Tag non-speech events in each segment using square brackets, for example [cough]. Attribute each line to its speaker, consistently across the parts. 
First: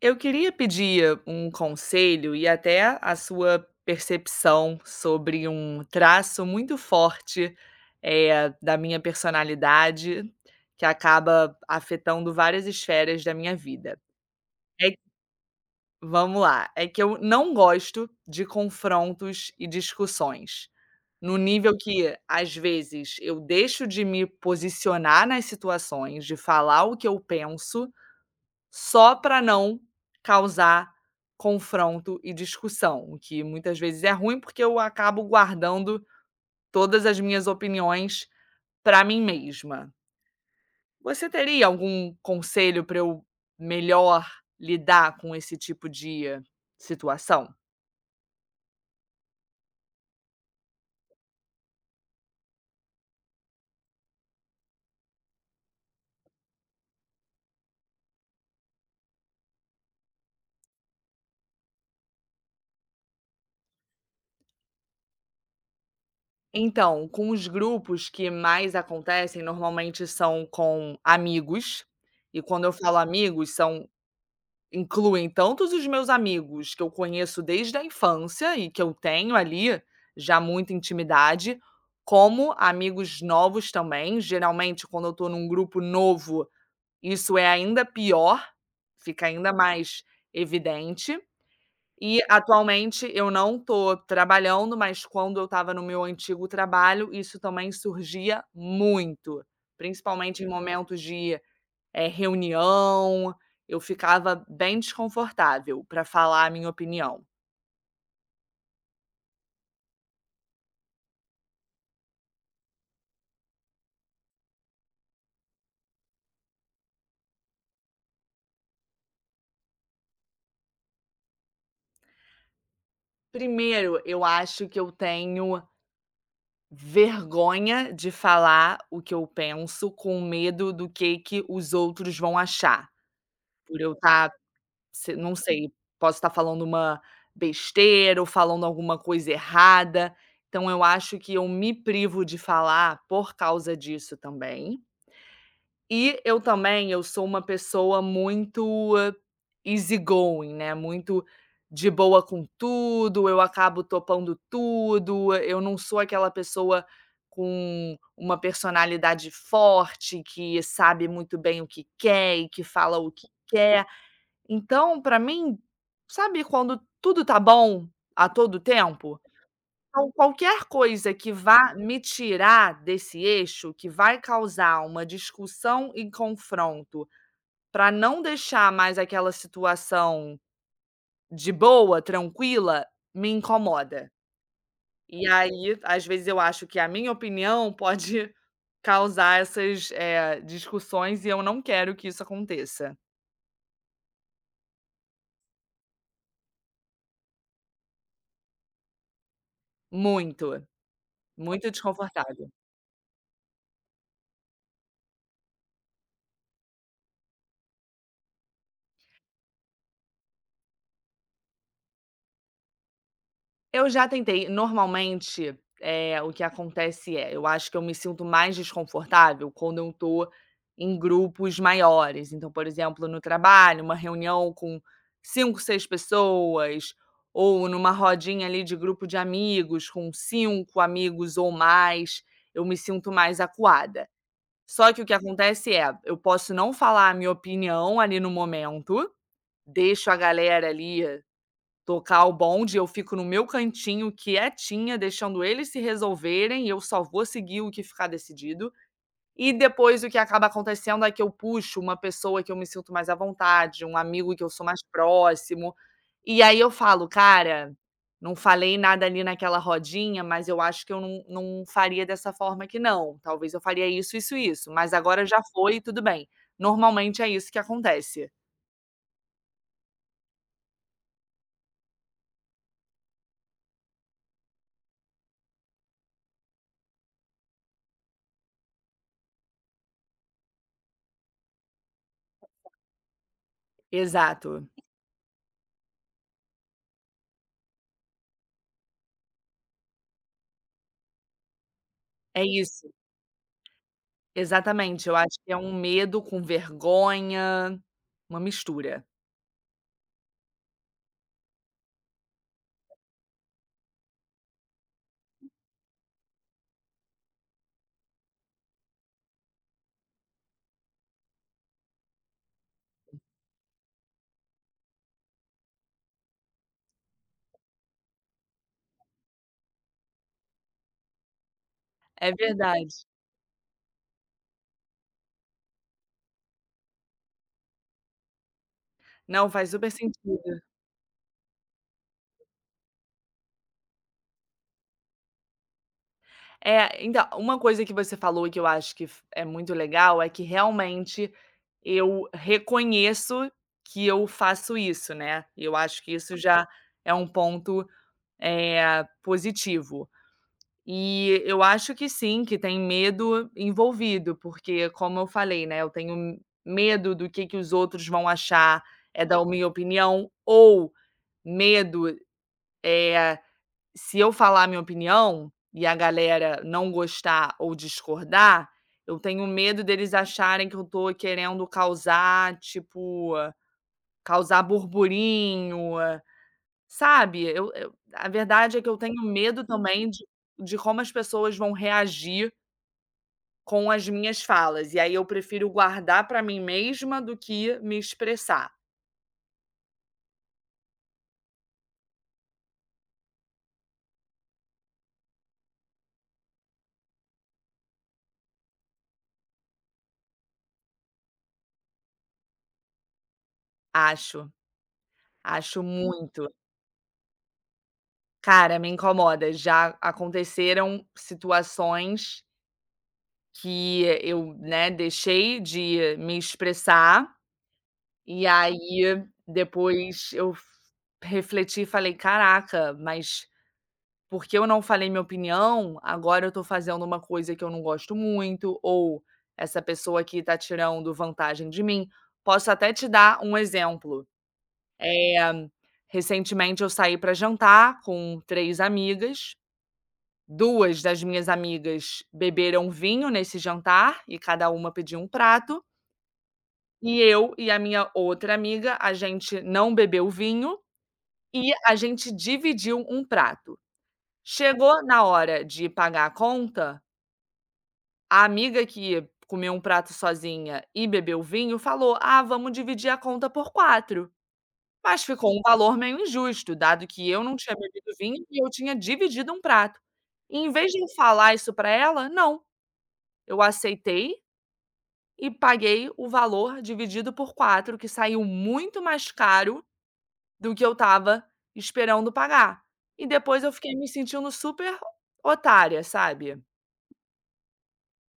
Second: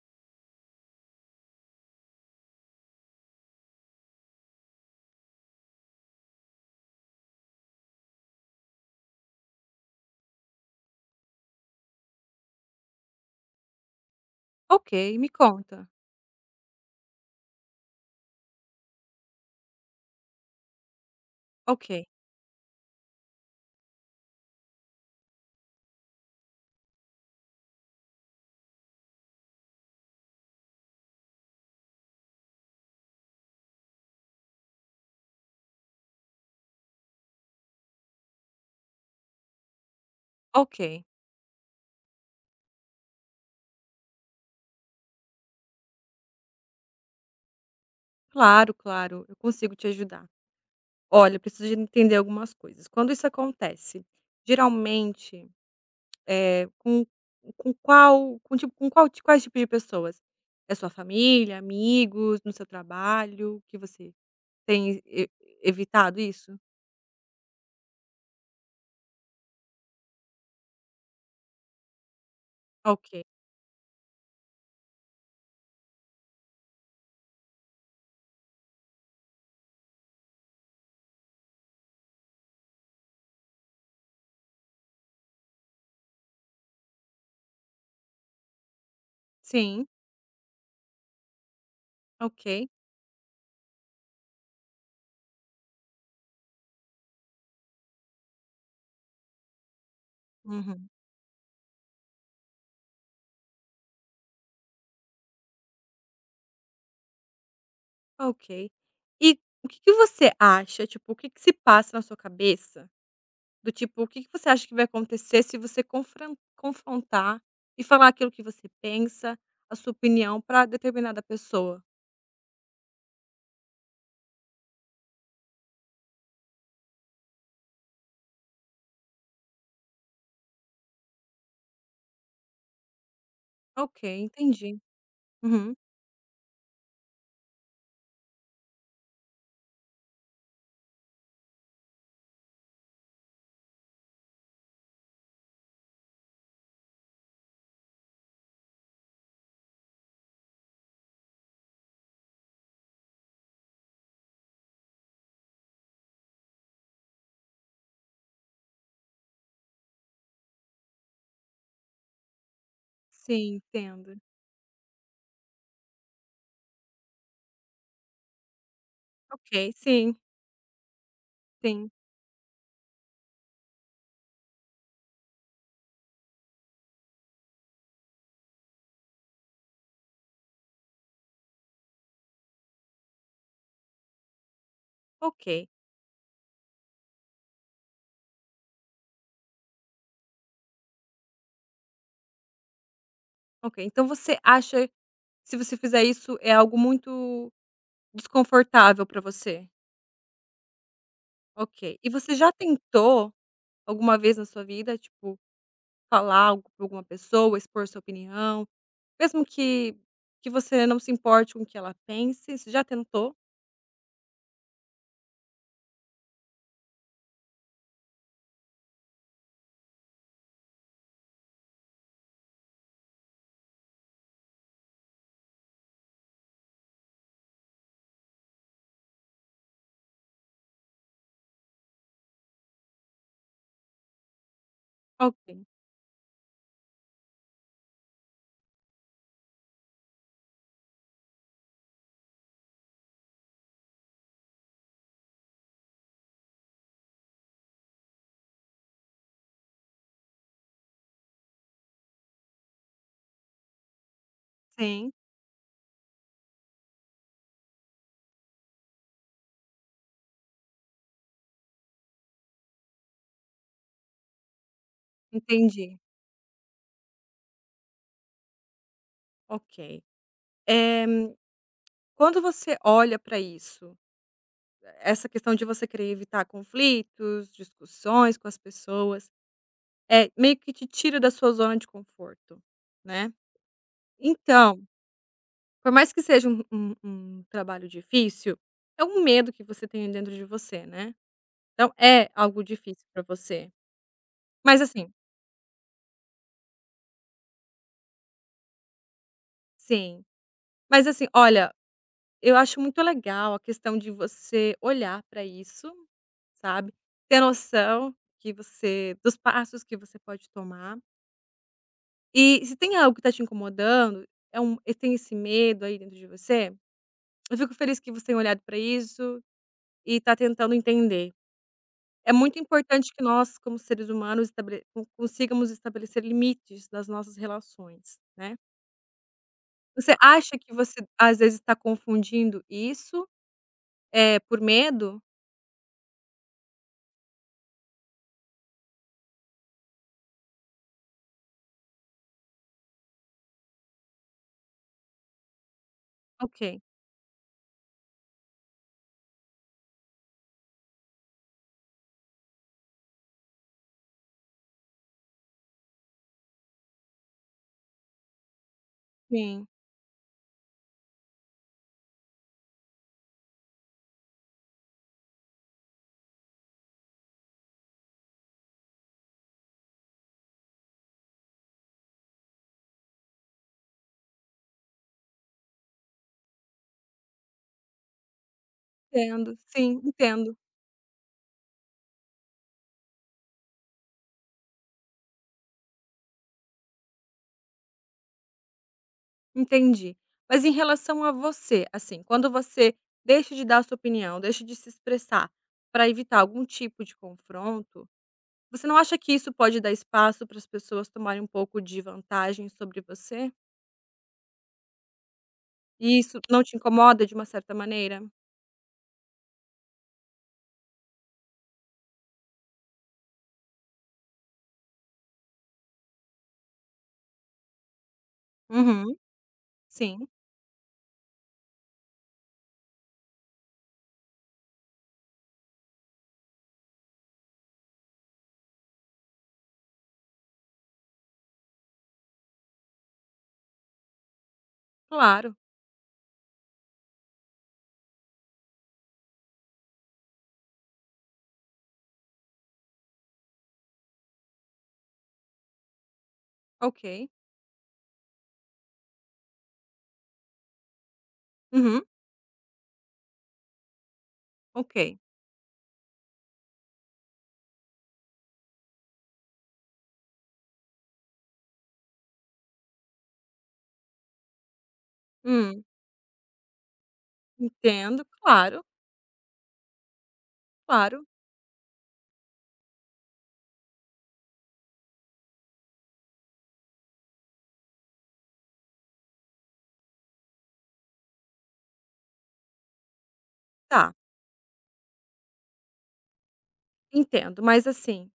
Speaker 1: Eu queria pedir um conselho e até a sua percepção sobre um traço muito forte, da minha personalidade, que acaba afetando várias esferas da minha vida. É,
Speaker 2: Ok, me conta.
Speaker 1: vamos lá, é que eu não gosto de confrontos e discussões, no nível
Speaker 2: Ok,
Speaker 1: que, às vezes, eu deixo de me posicionar nas situações, de falar o que eu penso, só para não causar confronto e discussão, o que muitas vezes é ruim, porque eu acabo guardando todas as minhas opiniões para mim mesma.
Speaker 2: ok.
Speaker 1: Você teria algum conselho para eu melhor lidar com esse tipo de situação?
Speaker 2: Claro, claro, eu consigo te ajudar. Olha, eu preciso de entender algumas coisas. Quando isso acontece, geralmente, eh, com, com qual, quais tipos de pessoas? É sua família, amigos, no seu trabalho, que você tem e- evitado isso?
Speaker 1: Então, com os grupos que mais acontecem, normalmente são com amigos, e quando eu falo
Speaker 2: Ok.
Speaker 1: amigos, são... Incluem tantos os meus amigos que eu conheço desde a infância e que eu tenho ali já muita intimidade, como amigos novos também. Geralmente, quando eu estou num grupo novo, isso é ainda pior, fica ainda
Speaker 2: Sim,
Speaker 1: mais evidente. E
Speaker 2: ok.
Speaker 1: atualmente eu não estou trabalhando, mas quando eu estava no meu antigo trabalho, isso também surgia muito, principalmente em
Speaker 2: Uhum.
Speaker 1: momentos de reunião, eu ficava bem desconfortável para falar a minha opinião.
Speaker 2: Ok. E o que que você acha, tipo, o que que se passa na sua cabeça. Do tipo, o que que você acha que vai acontecer se você confran confrontar e falar aquilo que você pensa, a sua opinião para determinada pessoa?
Speaker 1: Primeiro, eu acho que eu tenho vergonha de falar o que eu penso com medo do que os outros vão achar, por eu
Speaker 2: Ok,
Speaker 1: estar...
Speaker 2: entendi.
Speaker 1: não sei,
Speaker 2: Uhum.
Speaker 1: posso estar falando uma besteira ou falando alguma coisa errada, então eu acho que eu me privo de falar por causa disso também. E eu também, eu sou uma pessoa muito easy going, né, muito de boa com tudo, eu acabo topando tudo, eu não sou aquela pessoa com uma personalidade forte, que sabe muito bem o que quer e que fala o que
Speaker 2: Sim,
Speaker 1: quer.
Speaker 2: entendo.
Speaker 1: Então, para mim, sabe quando tudo tá bom a todo tempo?
Speaker 2: Ok,
Speaker 1: Então,
Speaker 2: sim,
Speaker 1: qualquer coisa que vá
Speaker 2: sim.
Speaker 1: me tirar desse eixo, que vai causar uma discussão e confronto, para não deixar mais aquela situação de boa, tranquila, me incomoda. E
Speaker 2: Ok,
Speaker 1: aí, às vezes eu acho que a minha opinião [laughs] pode causar essas, discussões e eu não quero que isso aconteça.
Speaker 2: ok. Então você acha, se você fizer isso, é algo muito desconfortável para você?
Speaker 1: Muito, muito
Speaker 2: Ok. E você
Speaker 1: desconfortável.
Speaker 2: já tentou alguma vez na sua vida, tipo, falar algo pra alguma pessoa, expor sua opinião? Mesmo que você não se importe com o que ela pense, você já tentou?
Speaker 1: Eu já tentei. Normalmente, o que acontece é, eu acho que eu me sinto mais desconfortável quando eu tô em grupos maiores. Então, por exemplo, no trabalho, uma reunião com 5, 6 pessoas, ou numa rodinha ali de grupo de amigos, com 5 amigos ou mais, eu me sinto mais acuada. Só que o que
Speaker 2: Ok,
Speaker 1: acontece é, eu posso não falar a minha opinião ali no momento, deixo a galera ali tocar o bonde, eu fico no meu cantinho quietinha, deixando eles se resolverem e eu só vou seguir o que ficar decidido. E depois o que acaba acontecendo é que eu puxo uma pessoa que eu me sinto mais à vontade, um amigo que eu sou mais
Speaker 2: sim.
Speaker 1: próximo. E aí eu falo: "Cara, não falei nada ali naquela rodinha, mas eu acho que eu não faria dessa forma aqui não. Talvez eu faria isso, isso, mas agora já foi
Speaker 2: Entendi,
Speaker 1: tudo bem". Normalmente é isso que acontece.
Speaker 2: ok. Eh, Quando você olha para isso, essa questão de você querer evitar conflitos, discussões com as pessoas, é meio que te tira da sua zona de conforto, né.
Speaker 1: Exato,
Speaker 2: Então, por mais que seja um trabalho difícil, é um medo que você tem dentro de você, né. Então é
Speaker 1: é
Speaker 2: algo
Speaker 1: isso.
Speaker 2: difícil para você. Mas
Speaker 1: Exatamente,
Speaker 2: assim,
Speaker 1: eu acho que é um medo com vergonha, uma mistura.
Speaker 2: sim. Mas assim, olha, eu acho muito legal a questão de você olhar para isso, sabe, ter noção que você dos passos que você pode tomar. E se tem algo que está te incomodando, é um e tem esse medo aí dentro de você, eu fico feliz que você tem olhado para isso e está tentando entender. É
Speaker 1: É
Speaker 2: muito
Speaker 1: verdade.
Speaker 2: importante que nós, como seres humanos, estabele con consigamos estabelecer limites nas nossas relações, né.
Speaker 1: Não, faz super
Speaker 2: Você acha
Speaker 1: sentido.
Speaker 2: que você, às vezes, está confundindo isso, é por medo?
Speaker 1: É, então, uma coisa que você falou que eu acho que f é muito legal, é que realmente eu reconheço que eu faço isso, né, eu acho que isso já
Speaker 2: Ok,
Speaker 1: é um ponto, positivo. E eu acho que sim, que tem medo envolvido, porque como eu falei, né, eu tenho medo do que os outros vão achar, é da minha
Speaker 2: sim.
Speaker 1: opinião, ou medo, é, se eu falar minha opinião e a galera não gostar ou discordar, eu tenho medo deles acharem que eu tô querendo causar, tipo, causar burburinho, sabe. Eu a verdade é que eu tenho
Speaker 2: Entendo,
Speaker 1: medo
Speaker 2: sim,
Speaker 1: também
Speaker 2: entendo,
Speaker 1: de como as pessoas vão reagir com as minhas falas, e aí eu prefiro guardar para mim mesma do que me expressar.
Speaker 2: entendi. Mas em relação a você, assim, quando você deixa de dar a sua opinião, deixa de se expressar para evitar algum tipo de confronto, você não acha que isso pode dar espaço para as pessoas tomarem um pouco de vantagem sobre você?
Speaker 1: Acho, acho
Speaker 2: E isso
Speaker 1: muito.
Speaker 2: não te incomoda de uma certa maneira?
Speaker 1: Cara, me incomoda, já aconteceram situações que eu, né, deixei de me expressar, e
Speaker 2: Uhum,
Speaker 1: aí
Speaker 2: sim,
Speaker 1: depois eu f refleti e falei: "Caraca, mas... Porque eu não falei minha opinião, agora eu tô fazendo uma coisa que eu não gosto muito, ou essa pessoa aqui tá tirando vantagem de mim. Posso até te dar um exemplo.
Speaker 2: claro,
Speaker 1: Eh, recentemente eu saí para jantar com 3 amigas. 2 das minhas amigas beberam vinho nesse jantar e cada uma pediu um prato, e
Speaker 2: ok.
Speaker 1: eu e a minha outra amiga, a gente não bebeu vinho e a
Speaker 2: Uhum,
Speaker 1: gente dividiu um prato. Chegou
Speaker 2: ok.
Speaker 1: na hora de pagar a conta. A amiga que comeu um prato sozinha e bebeu vinho falou: "Ah, vamos dividir a conta por quatro". Mas ficou um
Speaker 2: Hum,
Speaker 1: valor meio injusto, dado que eu não tinha bebido
Speaker 2: entendo,
Speaker 1: vinho e eu
Speaker 2: claro,
Speaker 1: tinha dividido um prato. E em vez de eu
Speaker 2: claro,
Speaker 1: falar isso para ela, não, eu aceitei e paguei o valor dividido por 4, que saiu muito mais caro do que eu estava esperando pagar. E depois eu fiquei me
Speaker 2: tá,
Speaker 1: sentindo super otária, sabe.
Speaker 2: entendo. Mas assim,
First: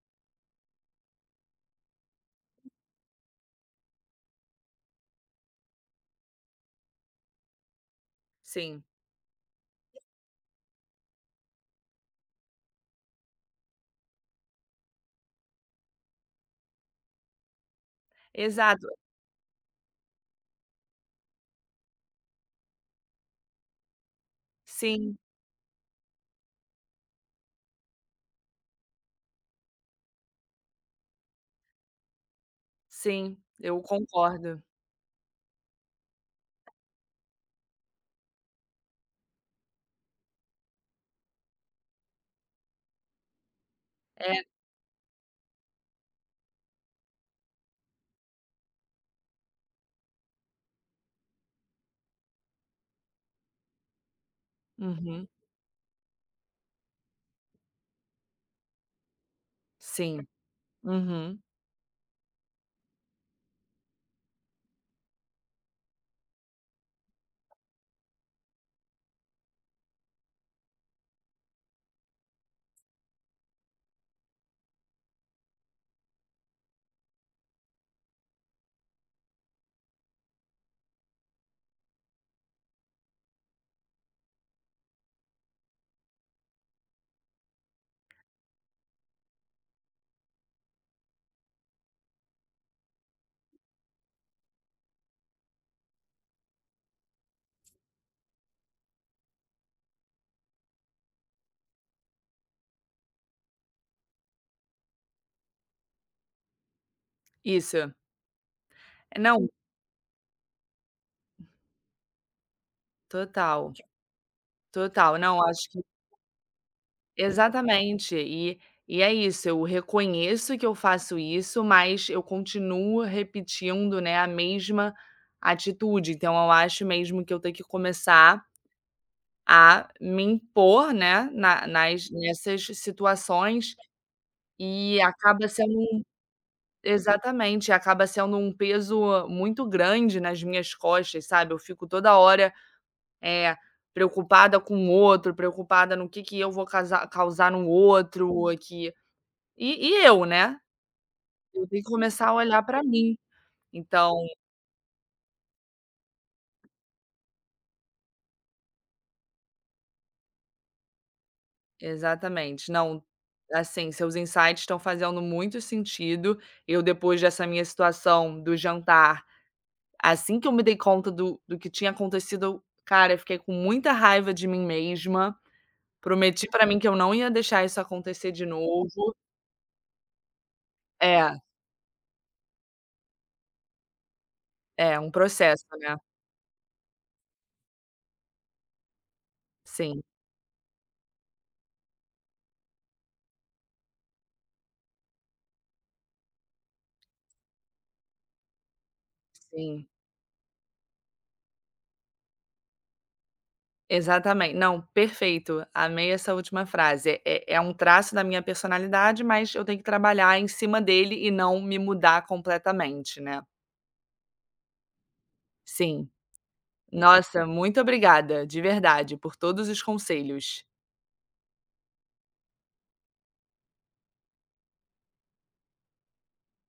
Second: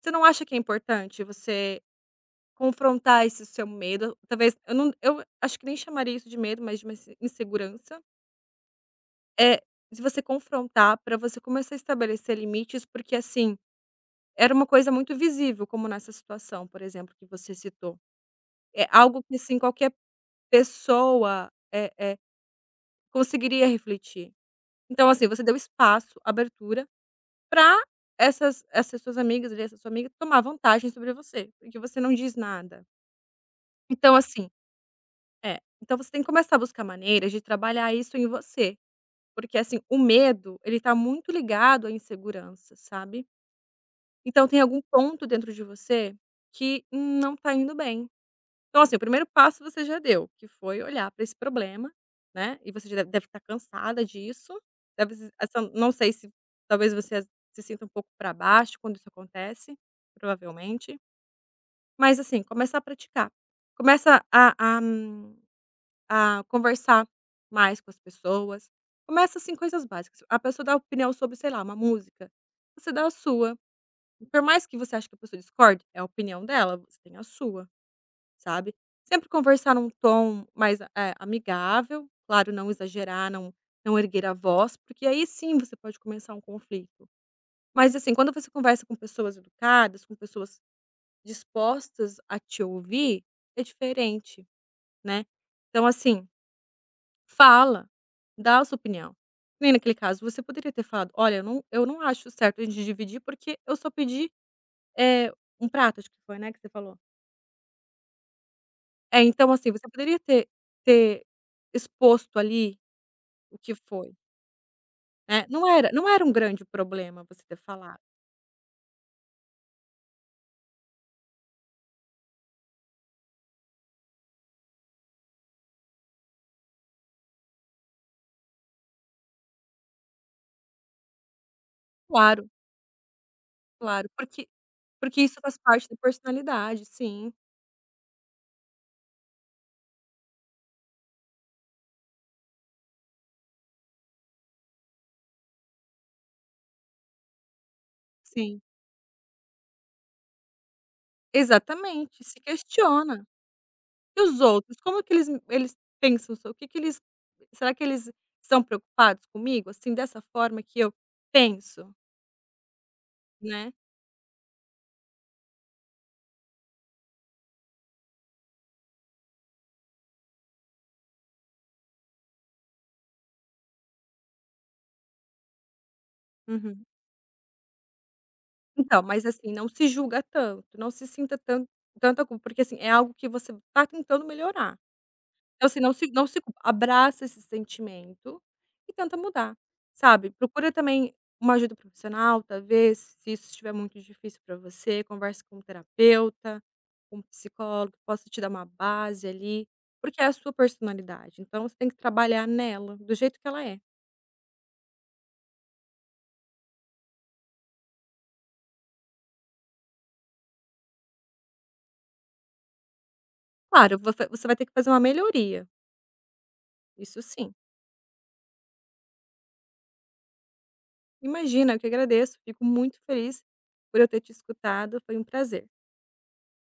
Speaker 2: você não acha que é importante você confrontar esse seu medo, talvez eu não, eu acho que nem chamaria isso de medo, mas de uma insegurança.
Speaker 1: Sim,
Speaker 2: É de você confrontar para você começar a estabelecer limites, porque, assim, era uma coisa muito visível, como nessa situação, por exemplo, que você citou. É
Speaker 1: exato.
Speaker 2: algo que, assim, qualquer pessoa, é conseguiria refletir. Então,
Speaker 1: Sim.
Speaker 2: assim, você deu espaço, abertura, para essas suas amigas ali, essa sua amiga, tomar vantagem sobre você, porque você não diz nada.
Speaker 1: Sim, eu
Speaker 2: Então, assim,
Speaker 1: concordo.
Speaker 2: é, então você tem que começar a buscar maneiras de trabalhar isso em você, porque assim, o medo ele tá muito ligado à insegurança, sabe.
Speaker 1: É.
Speaker 2: Então tem algum ponto dentro de você que não tá indo bem. Então assim, o primeiro passo você já deu, que foi olhar para esse problema, né, e você já deve estar cansada disso, deve
Speaker 1: Uhum.
Speaker 2: se essa não sei se talvez você se sinta um pouco para baixo quando isso acontece,
Speaker 1: Sim.
Speaker 2: provavelmente,
Speaker 1: Uhum.
Speaker 2: mas assim, começa a praticar. Começa a conversar mais com as pessoas. Começa, assim, coisas básicas. A pessoa dá opinião sobre, sei lá, uma música, você dá a sua. Por mais que você ache que a pessoa discorde, é a opinião dela, você tem a sua, sabe. Sempre conversar num tom mais, amigável, claro, não exagerar, não erguer a voz, porque aí sim você pode começar um conflito. Mas, assim, quando você conversa com pessoas educadas, com pessoas dispostas a te ouvir, é diferente, né. Então, assim, fala, dá a sua opinião. Que nem naquele caso, você poderia ter falado: "Olha, eu não acho certo a gente dividir, porque eu só pedi, eh, 1 prato", acho que foi, né, que você falou.
Speaker 1: Isso.
Speaker 2: É,
Speaker 1: Não,
Speaker 2: então, assim, você poderia ter exposto ali o
Speaker 1: total,
Speaker 2: que foi,
Speaker 1: total. Não,
Speaker 2: né.
Speaker 1: acho que
Speaker 2: Não era um grande problema você ter falado.
Speaker 1: exatamente. E é isso, eu reconheço que eu faço isso, mas eu continuo repetindo, né, a mesma atitude. Então eu acho mesmo que eu tenho que começar a me impor, né, na nas
Speaker 2: Claro,
Speaker 1: nessas situações
Speaker 2: claro, porque,
Speaker 1: e
Speaker 2: porque isso
Speaker 1: acaba
Speaker 2: faz parte da
Speaker 1: sendo...
Speaker 2: personalidade. Sim,
Speaker 1: Exatamente, acaba sendo um peso muito grande nas minhas costas, sabe. Eu fico toda hora, é, preocupada com o outro, preocupada no que eu vou causar no outro
Speaker 2: sim.
Speaker 1: aqui. E eu, né. Eu tenho que
Speaker 2: Exatamente,
Speaker 1: começar a
Speaker 2: se
Speaker 1: olhar para mim.
Speaker 2: questiona.
Speaker 1: Então
Speaker 2: E os outros, como que eles pensam, o que que eles, será que eles são preocupados comigo, assim, dessa forma que eu penso,
Speaker 1: exatamente. Não,
Speaker 2: né.
Speaker 1: assim, seus insights estão fazendo muito sentido. Eu depois dessa minha situação do jantar, assim que eu me dei conta do do que tinha acontecido, cara, eu fiquei com muita raiva de mim mesma. Prometi pra mim
Speaker 2: Uhum.
Speaker 1: que eu não ia deixar isso acontecer de
Speaker 2: Então,
Speaker 1: novo.
Speaker 2: mas assim, não se julga tanto, não se
Speaker 1: É,
Speaker 2: sinta tanto tanta culpa, porque assim, é algo que você tá tentando melhorar.
Speaker 1: é um processo,
Speaker 2: Então, assim,
Speaker 1: né.
Speaker 2: não se culpa, abraça esse sentimento e tenta mudar,
Speaker 1: Sim,
Speaker 2: sabe. Procura também uma ajuda profissional, talvez, se isso estiver muito difícil para você, converse com um terapeuta, com um psicólogo que possa te dar uma base ali,
Speaker 1: sim,
Speaker 2: porque é a sua personalidade, então você tem que trabalhar nela do jeito que ela é.
Speaker 1: exatamen não, perfeito, amei essa última frase. É é um traço da minha personalidade, mas eu tenho que trabalhar em cima dele e não me mudar completamente, né.
Speaker 2: Claro, você vai ter que fazer uma melhoria,
Speaker 1: Sim.
Speaker 2: isso
Speaker 1: Nossa,
Speaker 2: sim.
Speaker 1: muito obrigada, de verdade, por todos os conselhos.
Speaker 2: Imagina, eu que agradeço, fico muito feliz por eu ter te escutado, foi um prazer.